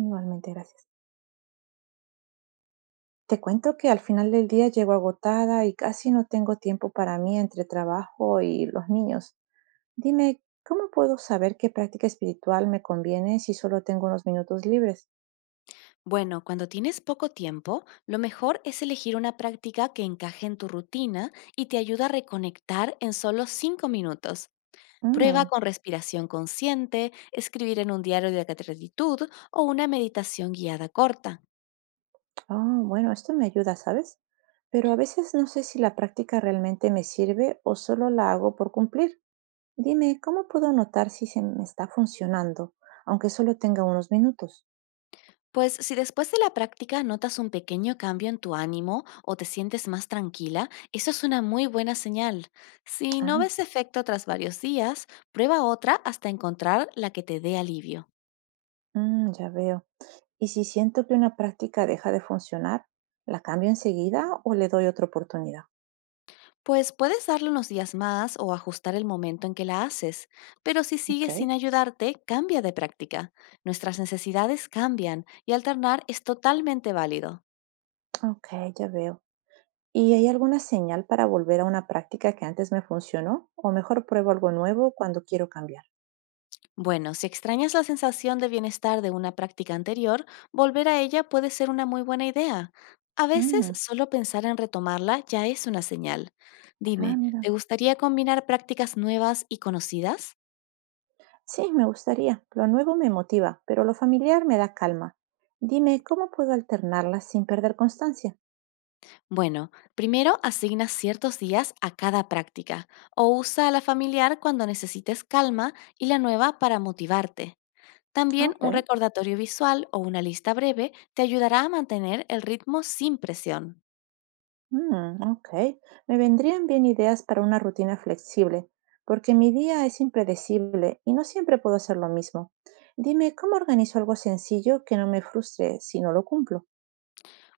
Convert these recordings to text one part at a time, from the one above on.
Igualmente, gracias. Te cuento que al final del día llego agotada y casi no tengo tiempo para mí entre trabajo y los niños. Dime, ¿cómo puedo saber qué práctica espiritual me conviene si solo tengo unos minutos libres? Bueno, cuando tienes poco tiempo, lo mejor es elegir una práctica que encaje en tu rutina y te ayuda a reconectar en solo 5 minutos. Prueba Mm. con respiración consciente, escribir en un diario de gratitud o una meditación guiada corta. Oh, bueno, esto me ayuda, ¿sabes? Pero a veces no sé si la práctica realmente me sirve o solo la hago por cumplir. Dime, ¿cómo puedo notar si se me está funcionando, aunque solo tenga unos minutos? Pues si después de la práctica notas un pequeño cambio en tu ánimo o te sientes más tranquila, eso es una muy buena señal. Si no Ah. ves efecto tras varios días, prueba otra hasta encontrar la que te dé alivio. Ya veo. Y si siento que una práctica deja de funcionar, ¿la cambio enseguida o le doy otra oportunidad? Pues puedes darle unos días más o ajustar el momento en que la haces, pero si Ok, sigues sin ayudarte, cambia de práctica. Nuestras necesidades cambian y alternar es totalmente válido. ok, ya veo. ¿Y hay alguna señal para volver a una práctica que antes me funcionó? ¿O mejor pruebo algo nuevo cuando quiero cambiar? Bueno, si extrañas la sensación de bienestar de una práctica anterior, volver a ella puede ser una muy buena idea. A veces Mm. solo pensar en retomarla ya es una señal. Ah, Dime, ¿te mira. gustaría combinar prácticas nuevas y conocidas? Sí, me gustaría. Lo nuevo me motiva, pero lo familiar me da calma. Dime, ¿cómo puedo alternarlas sin perder constancia? Bueno, primero asigna ciertos días a cada práctica o usa a la familiar cuando necesites calma y la nueva para motivarte. También Ok. un recordatorio visual o una lista breve te ayudará a mantener el ritmo sin presión. Ok, me vendrían bien ideas para una rutina flexible, porque mi día es impredecible y no siempre puedo hacer lo mismo. Dime, ¿cómo organizo algo sencillo que no me frustre si no lo cumplo?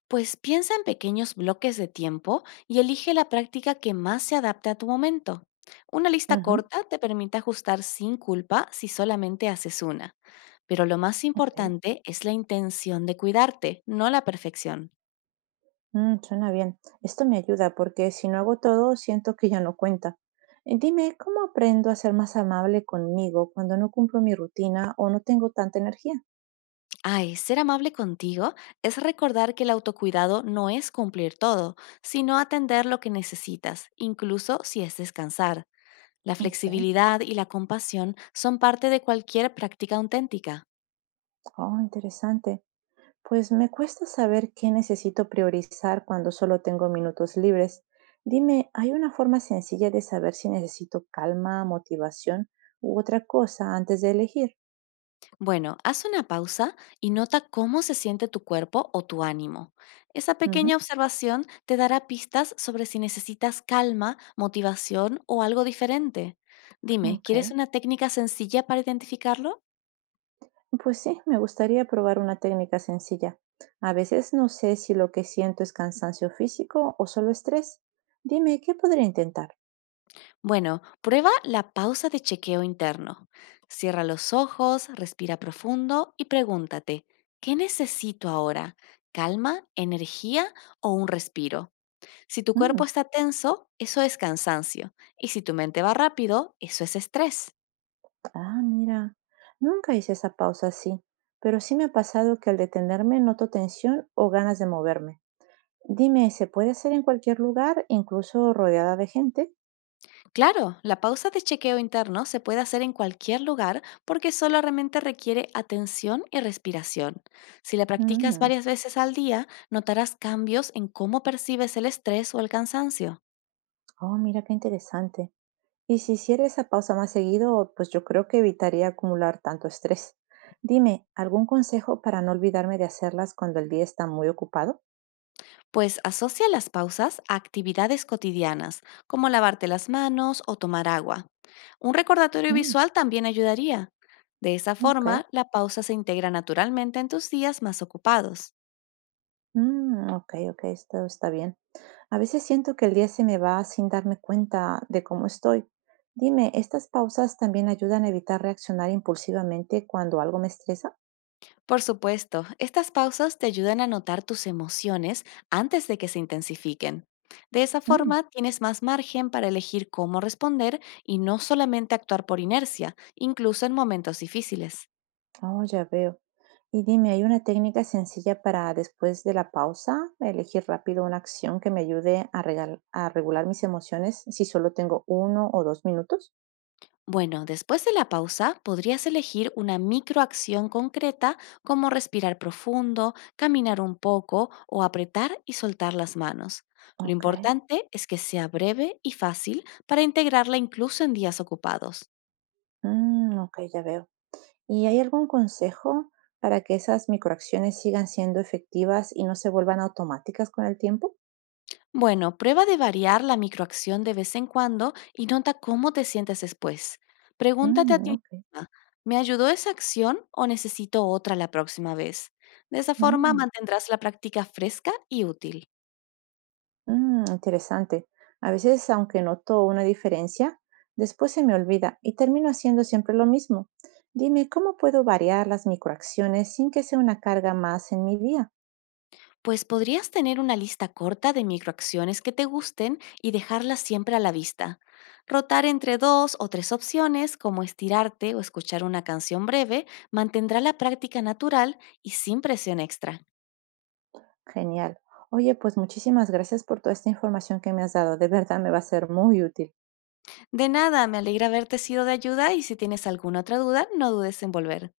Pues piensa en pequeños bloques de tiempo y elige la práctica que más se adapte a tu momento. Una lista Ujú. corta te permite ajustar sin culpa si solamente haces una. Pero lo más Ok. importante es la intención de cuidarte, no la perfección. Suena bien. Esto me ayuda porque si no hago todo, siento que ya no cuenta. Dime, ¿cómo aprendo a ser más amable conmigo cuando no cumplo mi rutina o no tengo tanta energía? Ay, ser amable contigo es recordar que el autocuidado no es cumplir todo, sino atender lo que necesitas, incluso si es descansar. La Ok. flexibilidad y la compasión son parte de cualquier práctica auténtica. Oh, interesante. Pues me cuesta saber qué necesito priorizar cuando solo tengo minutos libres. Dime, ¿hay una forma sencilla de saber si necesito calma, motivación u otra cosa antes de elegir? Bueno, haz una pausa y nota cómo se siente tu cuerpo o tu ánimo. Esa Ujú. pequeña observación te dará pistas sobre si necesitas calma, motivación o algo diferente. Dime, Ok. ¿quieres una técnica sencilla para identificarlo? Pues sí, me gustaría probar una técnica sencilla. A veces no sé si lo que siento es cansancio físico o solo estrés. Dime, ¿qué podría intentar? Bueno, prueba la pausa de chequeo interno. Cierra los ojos, respira profundo y pregúntate, ¿qué necesito ahora? ¿Calma, energía o un respiro? Si tu Mm. cuerpo está tenso, eso es cansancio. Y si tu mente va rápido, eso es estrés. Ah, mira, nunca hice esa pausa así, pero sí me ha pasado que al detenerme noto tensión o ganas de moverme. Dime, ¿se puede hacer en cualquier lugar, incluso rodeada de gente? Claro, la pausa de chequeo interno se puede hacer en cualquier lugar porque solamente requiere atención y respiración. Si la practicas Mm. varias veces al día, notarás cambios en cómo percibes el estrés o el cansancio. Oh, mira qué interesante. Y si hiciera esa pausa más seguido, pues yo creo que evitaría acumular tanto estrés. Dime, ¿algún consejo para no olvidarme de hacerlas cuando el día está muy ocupado? Pues asocia las pausas a actividades cotidianas, como lavarte las manos o tomar agua. Un recordatorio Mm. visual también ayudaría. De esa Ok. forma, la pausa se integra naturalmente en tus días más ocupados. Ok, ok, esto está bien. A veces siento que el día se me va sin darme cuenta de cómo estoy. Dime, ¿estas pausas también ayudan a evitar reaccionar impulsivamente cuando algo me estresa? Por supuesto, estas pausas te ayudan a notar tus emociones antes de que se intensifiquen. De esa Mm. forma, tienes más margen para elegir cómo responder y no solamente actuar por inercia, incluso en momentos difíciles. Oh, ya veo. Y dime, ¿hay una técnica sencilla para después de la pausa elegir rápido una acción que me ayude a regular mis emociones si solo tengo 1 o 2 minutos? Bueno, después de la pausa podrías elegir una microacción concreta como respirar profundo, caminar un poco o apretar y soltar las manos. Lo Ok. importante es que sea breve y fácil para integrarla incluso en días ocupados. Ok, ya veo. ¿Y hay algún consejo para que esas microacciones sigan siendo efectivas y no se vuelvan automáticas con el tiempo? Bueno, prueba de variar la microacción de vez en cuando y nota cómo te sientes después. Pregúntate a Mm. ti Ok. misma, ¿me ayudó esa acción o necesito otra la próxima vez? De esa forma Mm. mantendrás la práctica fresca y útil. Interesante. A veces, aunque noto una diferencia, después se me olvida y termino haciendo siempre lo mismo. Dime, ¿cómo puedo variar las microacciones sin que sea una carga más en mi día? Pues podrías tener una lista corta de microacciones que te gusten y dejarlas siempre a la vista. Rotar entre dos o tres opciones, como estirarte o escuchar una canción breve, mantendrá la práctica natural y sin presión extra. Genial. Oye, pues muchísimas gracias por toda esta información que me has dado. De verdad me va a ser muy útil. De nada, me alegra haberte sido de ayuda y si tienes alguna otra duda, no dudes en volver.